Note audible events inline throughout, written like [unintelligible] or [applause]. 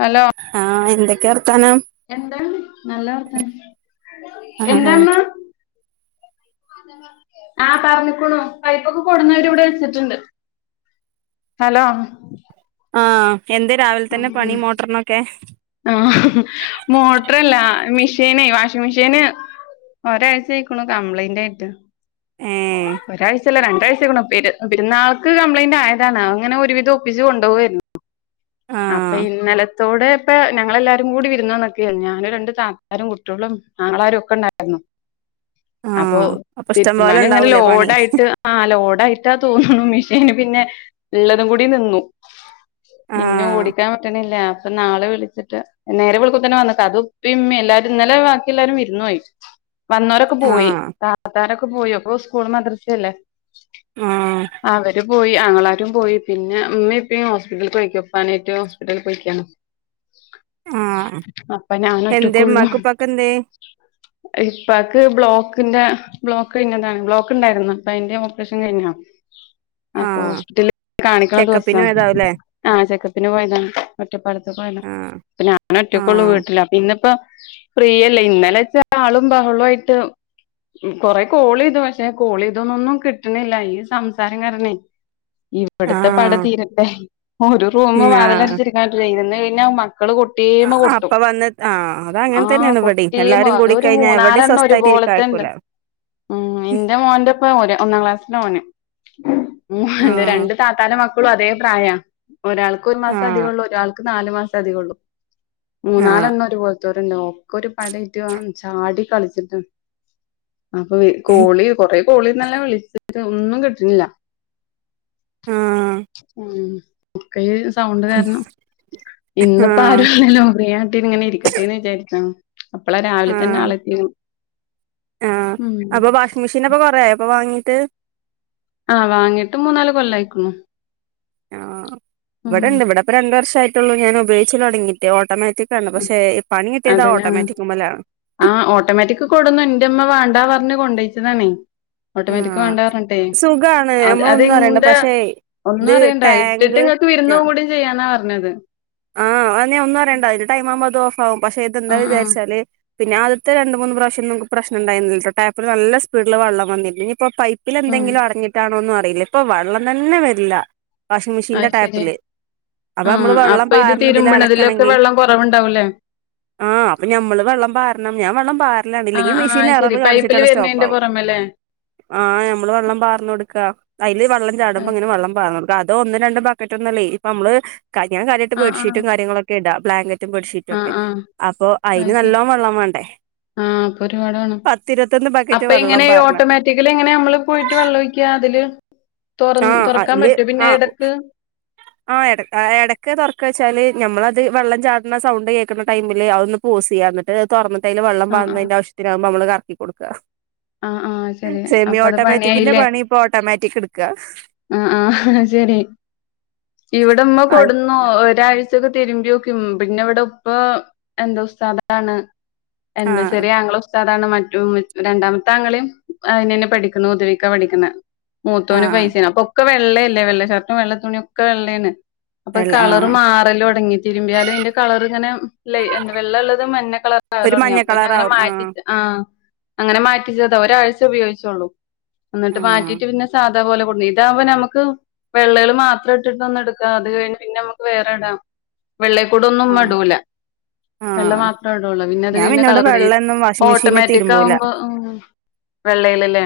Hello ആഹ് എന്തൊക്കെ വർത്താനം എന്താണ് നല്ല വർത്താണ് ആഹ് എന്താന്ന [unintelligible] ആഹ പറഞ്ഞിക്കോണു പൈപ്പൊക്കെ കൊടന്നവര് ഇവിടെ വച്ചിട്ടുണ്ട് ഹലോ ആ ആ ആആ മോട്ടർല്ല മിഷൻ മിഷിന് വാഷിംഗ് മെഷീന് ഒരാഴ്ച ആയിക്കണു കംപ്ലൈന്റ് ആയിട്ട് ഏഹ് ഒരഴ്ച രണ്ടാഴ്ചയിയിക്കുണു പെരുന്നൾക്ക് കംപ്ലൈയിന്റ് ആയതാണ് അങ്ങനെ ഒരുവിധ ഒപ്പിച്ച് കൊണ്ടുപോവാരുയിരുന്നു അപ്പൊ ആഹ് ഇന്നലത്തോടെ ഇപ്പേ ഞങ്ങളെല്ലാരും കൂടി [unintelligible] ഞാന് രണ്ട് തത്താരും കുട്ടികളും അങ്ങളാരും ഒക്കെ ഉണ്ടായിരുന്നു അപ്പൊ ആഹ് അപ്പൊ ഇഷ്ടം പോലെ തിരുമാനം ഇങ്ങനെ ഉണ്ടാവൂലേ പണി ലോഡായിട്ട് ആ ലോഡായിട്ട് തോന്നുന്നു മിഷീന് പിന്നെ ഉള്ളതും കൂടി നിന്നു പിന്നെ ആഹ് ഓടിക്കാൻ പറ്റണില്ല അപ്പൊ നാളെ വിളിച്ചിട്ട് നേരെ വേളുക്കുമ്പോ തന്നെ വന്ന് നിക്കും അത് ഇപ്പേയിമ്മയും എല്ലാരും ഇന്നലെ ബാക്കി എല്ലാരും വിരുന്നു പോയി വന്നോരൊക്കെ പോയി ആഹ് താത്താരൊക്കെ പോയി അപ്പോ സ്കൂൾ മദരസല്ലേ ആഹ് അവര് പോയി അങ്ങള പോയി പിന്നെ അമ്മ എപ്പും ഹോസ്പിറ്റലിൽ പോയിക്ക പനിയറ്റ് ഹോസ്പിറ്റലിൽ പോയിക്കാണ് ആഹ് അപ്പം ഞാൻ എന്തേ ഒറ്റക്കൊള്ളൂ ഉമ്മാക്കും ഉപ്പാക്കും എന്തേ ഇപ്പക്ക് ബ്ലോക്ക് ന്റെ ബ്ലോക്ക് കഴിഞ്ഞതാണ് ബ്ലോക്ക് ഉണ്ടായിരുന്ന അപ്പം അതിന്റെ ഓപ്പറേഷൻ കഴിഞ്ഞാണ് അപ്പൊ ആഹ് ഹോസ്പിറ്റല് കാണിക്കണ ചെക്കപ്പിന് ദിവസാ പോയതാവുല്ലേ ആഹ് ചെക്കപ്പിന് പോയതാണ് ഒറ്റപ്പാലത്ത് പോയത ആഹ് അപ്പം ഞാൻ ഒറ്റക്കള്ളൂ ആഹ് വീട്ടില് ഇന്നിപ്പോ പ്രിയല്ലേ ഇന്നലെ വെച്ചാ ആളും ബഹളും ആയിട്ട് കൊറെ കോൾ ചെയ്തു പക്ഷേ കോൾ ഇതന്നൊന്നും കിട്ടണില്ല ഈ സംസാരം കാരണേ ഇവിടത്തെ പട ആഹ് തീരട്ടെ ഒരു റൂമ് വാതലടിച്ചിരിക്കാൻ നിന്ന് കഴിഞ്ഞ ആ അപ്പൊ വന്ന ആ അത് ആ അങ്ങനെ തന്നെയാണ് ഇവിടെ കൊട്ടിയേമ എല്ലാരും അതൊരു കൂടിക്കഴിഞ്ഞാൽ എവിടെയും മൂന്നാലെണ്ണം സ്വസ്ഥയി ഒരുപോലത്തെണ്ട് കഴക്കുല ഉം നിന്റെ മോൻ്റെ ഒപ്പം ഓര് ഒന്നാം ആഹ് രണ്ട് തത്താരെ മക്കളും അതേ പ്രായ ഒരാൾക്ക് ഒരു മാസം ആഹ് അധികം ഉള്ളൂ ഒരാൾക്ക് നാല് മാസം അധികം ഉള്ളു ആഹ് മൂന്നാലെണ്ണം ഒരു പോലത്തോരുണ്ട് ഒക്കെ ഒരു പടയിട്ടു ചാടി കളിച്ചിട്ട് അപ്പൊ കോളി കൊറെ കോളിന്നല്ലാം വിളിച്ചിട്ട് ഒന്നും കിട്ടണില്ല ഉം ഉക്കൽ സൗണ്ട് കാരണം ഇന്നപ്പോ ആഹ് ആരുല്ലല്ലോ ഫ്രിയാട്ടീ ഇങ്ങനെ ഇരിക്കട്ടെന്ന് വിചാരിച് അപ്പളാ രാവിലെ തന്നെ ആളെത്തി ആ അപ്പൊ വാഷിംഗ് മെഷീനപ്പൊ കൊറേ ആയോ അപ്പൊ വാങ്ങീട്ട് ആ വാങ്ങിട്ട് മൂന്നാല് കൊല്ലം ആയിക്കണു ആ ഇവിടെണ്ട് ഇവിടെപ്പ രണ്ട് വർഷം ആയിട്ടുള്ളൂ ഞാൻ ഉപയോഗിച്ച് തുടങ്ങിയിട്ട് ഓട്ടോമാ റ്റിക്കാണ്ട് പക്ഷെ പണിട്ടിയതാ ഓട്ടോമാറ്റിക്മ്മല ആ ഓട്ടോമാറ്റിക്ക് കൊടുന്നു എൻ്റെ ഉമ്മ വേണ്ടാ പറഞ്ഞ് കൊണ്ടോച്ചതാണേ ഓട്ടോമാറ്റിക് ആഹ് വേണ്ടാർഞ്ഞ്ട്ടെ സുഖാണ് അത് നമ്മളൊന്നും അറിയണ്ട അതെന്താ പക്ഷേ ഒന്നും ഇത് അറിയണ്ട ഇട്ടിട്ട് ടാങ്ക് ഇങ്ങക്ക് ആഹ് വിരുന്നും കൂടിയും ചെയ്യാനാ പറഞ്ഞത് ആഹ് അ ഞാ ഒന്നും അറേണ്ട അതിന്റെ ടൈം ആവുമ്പോ അത് ഓഫകും പക്ഷെ ഇതെന്താ ആഹ് ആഹ് വിചാച്ചാല് പിന്നെ ആദ്യത്തെ രണ്ട് മൂന്ന് പ്രാവശ്യം നമുക്ക് പ്രശ്നംണ്ടായിരുന്നില്ല ടാപ്പില് നല്ല സീഡില് വള്ളം വന്നിന്ന് ഞ്ഞ് ഇപ്പൊ പൈപ്പിൽ ആഹ് എന്തെങ്കിലും അടഞ്ഞിട്ടാണോന്നും അറിയില്ല ഇപ്പൊ വെള്ളം തന്നെ വരില്ല വാഷിംഗ് മെഷീന്റെ അത് ടാപ്പില് അപ്പൊ നമ്മള് വെള്ളം പ ഇത് പാരണതിൽ തിരുമ്പണതിലൊക്കെ അലക്കണെങ്കി വെള്ളം കുറവുണ്ടാവൂലേ ആഹ് അപ്പൊ നമ്മള് വെള്ളം പാരണം ഞാൻ വെള്ളം ആഹ് പാറല്ലാണ്ല്ലെങ്കിൽ മെഷീൻ എറവ് കാണിച്ചിട്ടാണ് സ്റ്റോപ് ആവും ഏ ആ ഞമ്മള് വെള്ളം പാർന്ന് കൊടുക്കാ അതില് വെള്ളം ചാടുമ്പോ ആഹ് ഇങ്ങനെ വെള്ളം പാര അതോ ഒന്നും രണ്ടും ബക്കറ്റ് ഒന്നല്ലേ ഇപ്പൊ നമ്മള് കയ ട് ആഹ് ബെഡ്ഷീറ്റും കാര്യങ്ങളും ഒക്കെ ഇടാ ബ്ലാങ്കറ്റും ബെഡ്ഷീറ്റും ആഹ് ഒക്കെ ആഹ് അപ്പൊ അതിന് നല്ലോണം വെള്ളം വേണ്ടേ ആ അപ്പൊ ഒരുപാട് വേണം പത്തിരുപത്തൊന്ന് ബക്കറ്റ് അപ്പ വെള്ളം ഇങ്ങനെ പാരണം ഓട്ടോമാറ്റിക്കലി എങ്ങനെ നമ്മള് പോയിട്ട് വെള്ളം ഒഴിക്കുക അതില് തുറ തുറക്കാൻ പറ്റോ പിന്നെ എടക്ക് ആ എട ഇടക്ക് തുറക്ക വെച്ചാല് ഞമ്മളത് വെള്ളം ചാടണ സൗണ്ട് കേൾക്കുന്ന ടൈമില് അതൊന്ന് പൊ യൂസ് ചെയ്യന്നിട്ട് തുറന്നിട്ടതില് വെള്ളം ആഹ് പാന്നതിന്റെ ആവശ്യത്തിനകുമ്പൾ നമ്മള് കക്കി കൊടുക്കുക ആ ആ സെമി ഓട്ടോമാറ്റിക്കിന്റെ പണി ഇപ്പൊ ഓട്ടോമാറ്റിക് ഇട്ക്ക ആ ആ ശരി ഇവിടെമ്മ ആയി കൊടുന്നു ഒരാ കഴിച്ചൊക്കെ തിരുമ്പി നോക്കും പിന്നെ ഇവിടെ ഉപ്പ എന്തോ സ്ഥലാണ് ആ എന്താ ശെരി ആങ്ങള ഉസ്താദാണ് മറ്റു രണ്ടാമ താങ്കളും അതിന് തന്നെ പഠിക്കുന്നു ഉതുവിക്കാ പഠിക്കുന്ന ആ മൂത്തോന് പൈസ ഒക്കെ വെള്ളയല്ലേ വെള്ള ഷർട്ടും വെള്ളത്തുണിയും ഒക്കെ വെള്ളയാണ് അപ്പൊ എല്ല ആ കളർ മാറല്ലോ ഒടങ്ങി തിരുമ്പിയാലും അതിന്റെ കളർ ഇങ്ങനെ ഇല്ല വെള്ള ഉള്ളത് മഞ്ഞ കള [unintelligible] ഒരു തുടങ്ങി മഞ്ഞ അപ്പൊ ഇനി അങ്ങനെ കളറാവും മാറ്റി ആ അങ്ങനെ മാറ്റിച്ചതാ ഒരാഴ്ച ഉപയോഗിച്ചോള്ളൂ എന്നിട്ട് ആ മാറ്റിയിട്ട് പിന്നെ സാധാ പോലെ കൊടുന്നു ഇതാകുമ്പോ നമുക്ക് വെള്ളൽ മാത്രം ഇട്ടിട്ട് ഒന്ന് എടുക്കാ അത് കഴിഞ്ഞ് പിന്നെ നമുക്ക് വേറെ ഇടാം വെള്ളക്കൂടൊന്നും ആ മടൂല ആ വെള്ള മാത്രേ ഉണ്ടള്ളൂ പിന്നെ അത് ഞാൻ കഴിഞ്ഞ പിന്നോട് കളർ അടി വെള്ളൊന്നും വാഷിംഗ് മെഷീനിൽ ഓട്ടോമാറ്റിക് തിരുമ്പൂല ആകുമ്പോ വെള്ളൽല്ലേ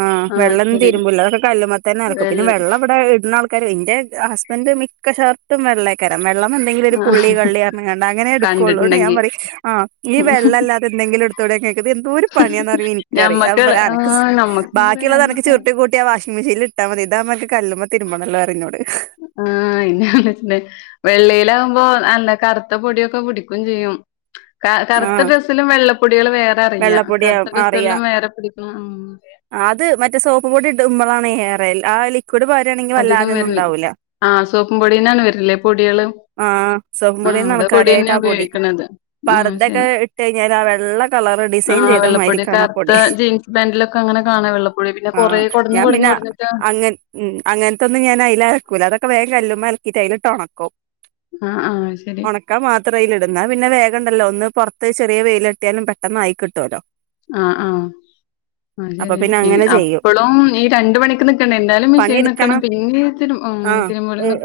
ആഹ് വെള്ളൊന്നും തിരുമ്പൂല്ല അതൊ കല്ല്മത്തന്നെ അലക്കു പിന്നെ വെള്ള വെള്ളം ഇവിടെ ഇടുന്ന ആൾ കാര് ന്റെ ഹസ്ബൻഡ് മിക്ക ഷർട്ടും വെള്ളേക്കാരം വെൽക വെള്ളം എന്തെങ്കിലും ഒരു പുള്ളി ആഹ് കള്ളി അങ്ങനെ എടുക്കള്ളൂ ഞാൻ കണ്ടിട്ടുണ്ടെങ്കി പറയും ആ ഈ വെള്ളമല്ലാത എന്തെങ്കിലും ഇത്തോടെ കേൾക്കത് എന്തോരു പണിയാന്ന് അറിയോ ഞമ്മക്ക് ഇനിക്കറിയാം ആഹ് [unintelligible] നമ്മക്ക് എന്താ ബാക്കിയുള്ളത് തനക്ക് പറയാ ചുരുട്ടി കൂട്ടിയ ആ വാഷിങ് മെഷീൽ ഇട്ടാൽ മതി ഇതാകുമ്പോൾ അനക് ആ ഇന്ന വെള്ളയിലാ മ്പോൾ നല്ല കറുത്ത പൊടിയൊക്കെ പിടിക്കും ചെയ്യും കറുത്ത ആഹ് ഡ്രസ്സിലും വെള്ളപ്പൊടികൾ വേറെ അറിയാം കറുത്ത വെള്ളപ്പൊടിയാവും അറിയാ ഡ്രസ്സുകളിലും വേറെ പിടിക്കും ഉം അത് മറ്റേ സോപ്പ് പൊടി ഇടുമ്പോഴാണ് ഹയറയൽ കൂടെ പോരായാണെങ്കിൽ വല്ലാതൊന്നും ഉണ്ടാവൂല്ല ആഹ സോപ്പും പൊടീന്നാണ് വരല്ലേ പൊടികള് ആഹ സൊപ്പ് ആഹ് പൊടിൽ അവിടെ കാര്യയിട്ട പൊടിയന്നെ ആ പൊടി ഉപയോഗിക്കണത് ആഹ് ശരി പർദ്ദെക്കെ ഇട്ട് കഴിഞ്ഞാൽ ആ വെള്ള കളളറ് ഡിസൈൻ ആഹ് വെള്ളപ്പൊടി കറുത്ത ചെയ്തമായിരിക്കാണാപ്പൊടി ജീൻസ് പാന്റിലൊക്കെ അങ്ങനെ കാണാം വെള്ളപ്പൊടി പിന്നെ കൊറേ ആഹ കൊടഞ്ഞ് ഞാൻ കൊടഞ്ഞ് പിന്നെ കൊടഞ്ഞിട്ട് അങ്ങ് അങ്ങനത്തൊന്നും ഞാൻ അയില് അലക്കൂല. അതൊക്കെ വേഗം കല്ലുമ്മ അലക്കിട്ട് അയിലിട്ട് ഉണക്കും. ആഹ ആഹ ശരി ത്രയില ഇടുന്ന പിന്നെ വേഗണ്ടല്ലോ ഒന്ന് പുറത്ത് ചെറിയ വെയിലെട്ടിയാലും പെട്ടെന്ന് ആയി കിട്ടുല്ലോ ആഹ ആഹ ആ അപ്പൊ ശരി പിന്നെ അങ്ങനെ ചെയ്യും അപ്പളും ഈ രണ്ട് മണിക്ക് നിക്കണം എന്താലും മെഷീൻ നിക്കണം പിന്നെയും ആഹ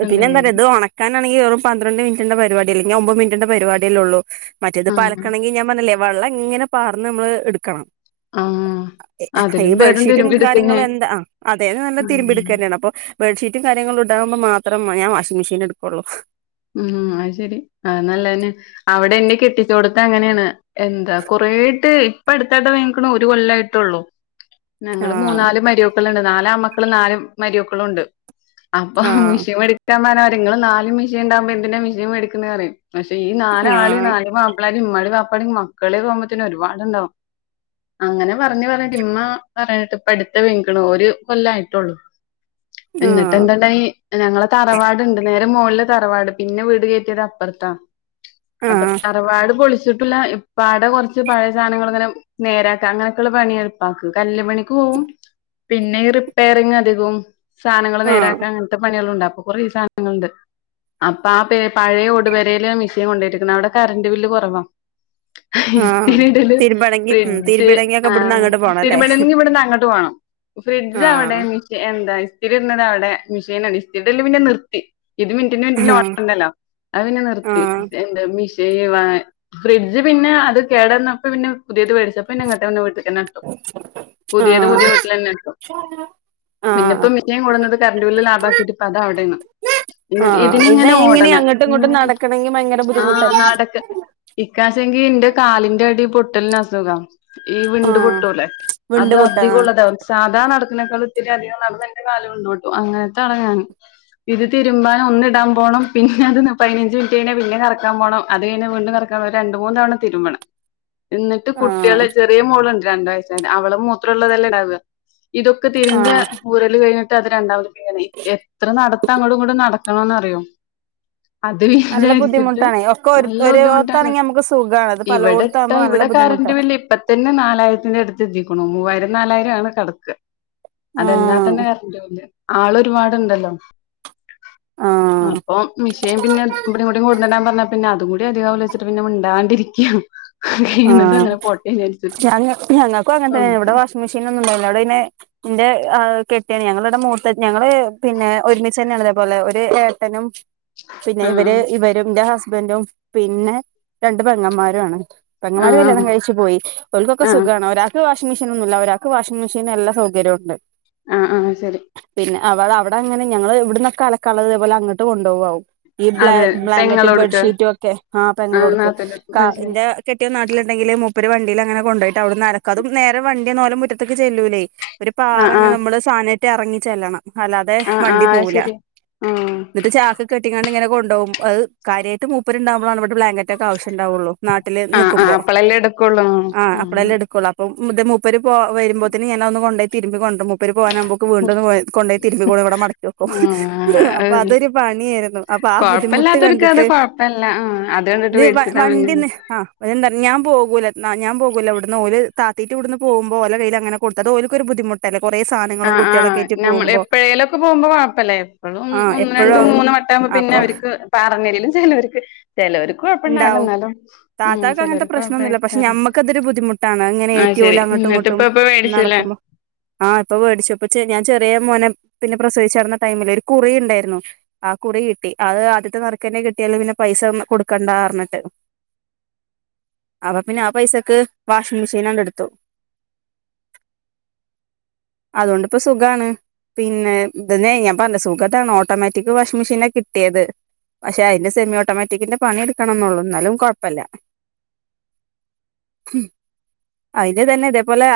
പിന്നെന്താണ് ഇത് ഉണക്കാനാണെങ്കിൽ വെറും പന്ത്രണ്ട് മിനി പരിപാടി അല്ലെങ്കിൽ ഒമ്പത് മിനിറ്റിന്റെ പരിപാടിയല്ലേ ഉള്ളൂ. മറ്റേത് ആഹ് പലക്കണമെങ്കിൽ ഞാൻ പറഞ്ഞല്ലേ വെള്ളം ഇങ്ങനെ പാർന്ന് നമ്മള് എടുക്കണം ആഹ ഈ ബെഡ്ഷീറ്റും കാര്യങ്ങളും എന്താ, അതേന്ന് നല്ല ഉം തിരുമ്പിടുക്കുക തന്നെയാണ്. അപ്പൊ ബെഡ്ഷീറ്റും കാര്യങ്ങളും ഇണ്ടാവുപോൾ മാത്രം ഞാൻ വാഷിംഗ് മെഷീൻ എടുക്കയുള്ളൂ ഉം അത് ശെരി അത് നല്ല തന്നെ അവിടെ എന്നെ കെട്ടിച്ചോടുത്ത് അങ്ങനെയാണ് എന്താ കൊറേട്ട് ഇപ്പം അടുത്തായിടെ വേങ്ങിക്കണ ഒരു കൊല്ലമായിട്ടള്ളൂ ഞങ്ങള് ആഹ് മൂന്നാല് മരിമക്കളുണ്ട്. നാല് ആൺമക്കളും നാല് മരിമക്കളുംണ്ട്. അപ്പൊ ആഹ് മിഷീൻ മടക്കാൻ പറങ്ങള് നാല് മെഷീൻ ഉണ്ടാവുമ്പോ എന്തിനാ മെഷീൻ മേടിക്കുന്നത് പറയും പക്ഷേ ഈ നാലാള് ആഹ് നാല് മാപ്പിളാരും ഇമ്മാള ബാപ്പട മക്കള് പോകുമ്പോത്തന്നെ ഒരുപാട്ണ്ടാവും അങ്ങനെ പറഞ്ഞ് പറഞ്ഞിട്ട് ഇമ്മ പറഞ്ഞിട്ട് ഇപ്പം അടുത്ത വീണേക്ക്ണൂ [unintelligible] ഒരു കൊല്ലായിട്ടള്ളു എന്നിട്ട് ആഹ് എന്തുണ്ടായി ഞങ്ങള തറവാടുണ്ട് നേരെ മുകളിൽ തറവാട് പിന്നെ വീട് കേറ്റിയത് അപ്പുറത്താ അപ്പൊ ആഹ് തറവാട് പൊളിച്ചിട്ടുല്ല പാട കുറച്ച് പഴയ സാധനങ്ങൾ അങ്ങനെ നേരാ അങ്ങനൊക്കെയുള്ള പണി എളപ്പാക്ക കല്ലുമണി പോവും. പിന്നെ റിപ്പയറിംഗ് അധികവും സാധനങ്ങൾ ആഹ് നേരാക്കാൻ അങ്ങനത്തെ പണികള്ണ്ടാവും. കൊറേ സാധനങ്ങളുണ്ട് അപ്പൊ ആ പഴയ ഓടു പെരയില് മിഷ്യൻ കൊണ്ടേയിട്ടിരിക്കുന്നത്. അവിടെ കറണ്ട് ബില്ല് കുറവാ. ആഹ് തിരുമ്പണെങ്കി ഉം ഫ്രിഡ്ജ് തിരുമ്പിണെങ്കിയൊക്കെ ആ ഇവിടുന്ന് അങ്ങോട്ട് പോണല്ലേ തിരുമണങ്കിൽ ഇവിടുന്ന് അങ്ങോട്ട് പോണം ഫ്രിഡ്ജ് അവിടെ ആഹ് മിഷീൻ എന്താ ഇസ്തിരി ഇരുന്നത് അവിടെ മിഷീൻ ഇസ്തിരി പിന്നെ നിർത്തി ഇത് മിനിറ്റിന് മിനിറ്റിന് ആഹ് ഒണ്ടല്ലോ അത് പിന്നെ നിർത്തി ആഹ് ഫ്രിഡ്ജ് പിന്നെ അത് കേടന്നപ്പോ പിന്നെ പുതിയത് വേടിച്ചപ്പന്നെ അങ്ങട്ടന്നെ വീട്ടിൽ തന്നെ നെതും പുതിയത് ആഹ് പുതിയ വീട്ടിൽ തന്നെട്ടും ആഹ് പിന്നെപ്പോ മിക്കൻ കൂടുന്നത് കറന്റ് ബില്ല് ലാഭം ആക്കിട്ട് ഇപ്പൊ അതാ അവിടെന്ന് ആഹ് ഇതിന് ഇത് ഇങ്ങനെ ഓടണ് അങ്ങോട്ടും ഇങ്ങോട്ടും നടക്കണെങ്കി ഭയങ്കര ആഹ് ബുദ്ധിമുട്ടല്ലേ നടക്ക്. ഇക്കാശെങ്കി എന്റെ കാലിന്റെ അടി പൊട്ടൽ എന്നാസുഖം. ഈ ആഹ് വിണ്ടുപൊട്ടൂല്ലേ. അത് വിണ്ട് പൊട്ടാ അധികം ഉള്ളതാ സാധാ നടക്കുന്നേക്കാള് ഇത്തിരി അധികം നടന്ന എന്റെ കാലം ഉണ്ടോട്ടും അങ്ങനത്തെളാ ഞാനും തിരുമ്പാനും ഒന്ന് ഇടാൻ പോണം. പിന്നെ അത് പതിനഞ്ച് മിനിറ്റ് കഴിഞ്ഞാൽ പിന്നേം കറക്കാൻപോണം. അത് കഴിഞ്ഞാ വീണ്ടുംകറക്കണവരെ രണ്ട് രണ്ട് മൂന്ന് തവണ തിരുമ്പണം എന്നിട്ട് കുട്ടികള് ആഹ് ചെറിയ മോളുണ്ട് രണ്ട് വയസ്സായത് അവള് മൂത്രമുള്ളതെല്ലാം ഇടക ഇതൊക്കെ തിരുമ്പിയ ആഹ് ഊരൽ കഴിഞ്ഞിട്ട് അത് രണ്ടാമത് പണ എത്ര നട നടക്കണെന്ന് എന്നറിയോ അത് നല്ല വിചാരിച്ചിട്ട് ബുദ്ധിമുട്ടാണേ ഒക്കെ ഒരു നല്ല ബുദ്ധിമുട്ടാണ്. ഒരോത്താണെങ്കി നമുക്ക് സുഖാണ് ഇത് ഇവിടെത്തെ പലോടത്താവുമ്പോ നല്ല ഇവിടെ കാര ബുദ്ധിമുട്ടാ ഇപ്പ തന്നെ നാലായിരത്തിന്റെ അടുത്ത്ത്തിക്കണോ മൂവായിരം പതിനാലായിരം ആണ് കടക്ക് അതെല്ലാ ആഹ് തന്നെ ക പോ ആൾ ഒരുപാടുണ്ടല്ലോ. ആഹ് അപ്പം മിഷൻ പിന്നെ ഇട്ട കൂടി കൊടുക്കാൻ പറഞ്ഞാ പിന്നെ അതും കൂ അികച്ചിട്ട്ന്നെ മണ്ടണ്ടിരിക്കും അനെ പോട്ട ഞാ ഞങ്ങൾക്കും അങ്ങനന്ന ഇവിടെ വാഷിംഗ് മെഷീൻ ഒന്നണ്ടവിടെെ. എന്റെ ക്കാണ് ഞങ്ങളുടെ മൂത്ത ഞങ്ങള് പിന്നെ ഒരുമിച്ച് തന്നെയാണ് അതേപോലെ ഒരു ഏട്ടനും പിന്നെ ആഹ് ഇവര് ഇവരുംന്റെ ഹസ്ബൻഡും. പിന്നെ രണ്ട് പെങ്ങന്മാരും ആണ് പങ്ങമാര് കല്യാണം ആഹ് കഴിച്ചു പോയി. അവർക്കൊക്കെ ആഹ് സുഖമാണ് ഒരാൾക്ക് വഷ മെഷൻന്നില്ല അവരാക്ക് വാഷിങ് മെഷീൻ എല്ലാ സൗകര്യം ഉണ്ട്. ആ ആ ശരി അവ അവിടെ അങ്ങനെ ഞങ്ങള് ഇവിടന്നക്കെ അലക്കളത് ഇത്പോലെ അങ്ങട്ട് കൊണ്ടുപോവാകും. ഈ ബ്ല അതെ ബ്ലാങ്കറ്റും പെങ്ങളോടുക്ക് ബെഡ്ഷീറ്റും ഒക്കെ ആ ആഹ് പെങ്ങളോട്ക്ക് നാത്തൂന്റെടുക്ക് കാ ആഹ് ശരി ഇന്റെ കെട്ടിയോൻ നാട്ടിലുണ്ടെങ്കില് മുപ്പരി വണ്ടിൽ അങ്ങനെ കൊണ്ടപോട്ട് അവിടെ അനക്ക അതും നേരെ വണ്ടിയന്നോലെ മുറ്റത്തക്ക് ചെല്ലൂല്ലേ ഒരു ആഹ് പാറങ്ങനെ ആഹ് നമ്മള് സാനറ്റി ഇറങ്ങി ചെല്ലണം. അല്ലാതെ ആഹ് വണ്ടി ആഹ് അത് പോവുല ശരി ആഹ് ന്നിട്ട് ചാക്ക് കെട്ടിങ്ങാണ്ട് കൊ ണ്ടൊവു അ കാര്യമായിട്ട് മൂപ്പർണ്ടക്പോണ് ഇവടെ ബ്ലാങ്കറ്റ് ഒക്കെ ആശ്യം ഉണ്ടാവുള്ളൂ വട്ടിൽ ആഹ് നിക്കുമ്പോ ആഹ് അപ്പളല്ലേ എടുക്കുള്ളൂ ആ അപ്പളല്ലേ എടുക്കളൂ അപ്പം മുത മുപ്പര് പോ വരുമ്പോത്ത്ന് ഞാന് ഒന്ന് കൊണ്ടയി തിരുമ്പി കൊണ്ടണ്ട് മുപ്പര് പോകാനൻുമ്പോക്ക് വീണ്ടുംന്ന് കൊണ്ട് പോയി തിരുമ്പൂ ഇവിടെ മടക്കോക്കും ആഹ് അപ്പൊ ആഹ് അതൊരു പണിയായിരുന്നു. അപ്പൊ ആ ബുദ്ധിമുട്ട് കൊഴപ്പല്ലാത്തൊരു കഥ കണ്ടിട്ട് കൊഴപ്പല്ല ആഹ് കണ്ടിട്ട് അത് വേടിച്ചതാ മിനിഞ്ഞാന്ന് വണ്ടിന്ന് ആ എന്ത ഞാൻ പോകൂ ഞാ പോകൂല ഇവിടന്ന് ഓല് താത്ത ഇവിടുന്ന് പോകുമ്പോൾ കയ്യിൽ അങ്ങനെ കൊടുത്തത് ഓലൊ ബുദ്ധിമുട്ടല്ലേ കൊറേ ആ സാധനങ്ങളും ആ കുട്ടികളൊക്കേയിട്ട് നമ്മൾ പോകുമ്പോ എപ്പോഴേലൊക്കെ പോകുമ്പോ കൊഴപ്പമല്ല. എപ്പോഴും ആഹ് ഒന്ന് എപ്പഴും രണ്ടും ആവുമ്പോ മൂന്നും വട്ടാകുമ്പോ പിന്നെ അപ്പൊ വർക്ക് പറങ്ങിലലും ചിലർക്ക് ചിലർ ഉണ്ടാവും. താത്താക്കക്ക് അങ്ങനത്തെ പ്രശ്നൊന്നുമില്ല പക്ഷെ കൊഴപ്പേക്കാരം ഞമ്മക്ക അതൊരു ബുദ്ധിമുട്ടാണ്. ഇങ്ങനെ ആഹ് ശരി ഏറ്റവുംല അങ്ങ എന്നിട്ട് ട്ടുംട്ടും ഇപ്പ ഇപ്പ വേടിച്ചില്ല നടക്കുമ്പോ ആ ഇപ്പൊ മേടിച്ചപ്പ ഞാൻ ചെറിയ മോന പിന്നെ പ്രസവിച്ച നടന്ന ടൈമിൽ ഒരു കുറി ഉണ്ടായിരുന്നു. ആ കുറി കിട്ടി. അത് ആദ്യത്തെ നറക്ക് തന്നെ കിട്ടിയാല പിന്നെ പൈസ ഒ കൊടുക്കണ്ട പറഞ്ഞിട്ട്. അപ്പൊ പിന്നെ ആ പൈസക്ക് വാഷിംഗ മെഷീൻ അങ്ങടെടുത്തു. അ അതുകൊണ്ട്പ്പ സുഖാണ്. പിന്നെ ഇതന്ന ഞാൻ പറഞ്ഞ സുഖത്താണ് ഓട്ടോമാറ്റിക് വാഷിംഗ് മെഷീനെ കിട്ടിയത്. പക്ഷെ അതിന്റെ സെമി ഓട്ടോമാറ്റിക്കിന്റെ പണി എടുക്കണംന്നുള്ളൂ. എന്നാലും കുഴപ്പല്ല. ഇത് തന്നെ ഇതേപോലെ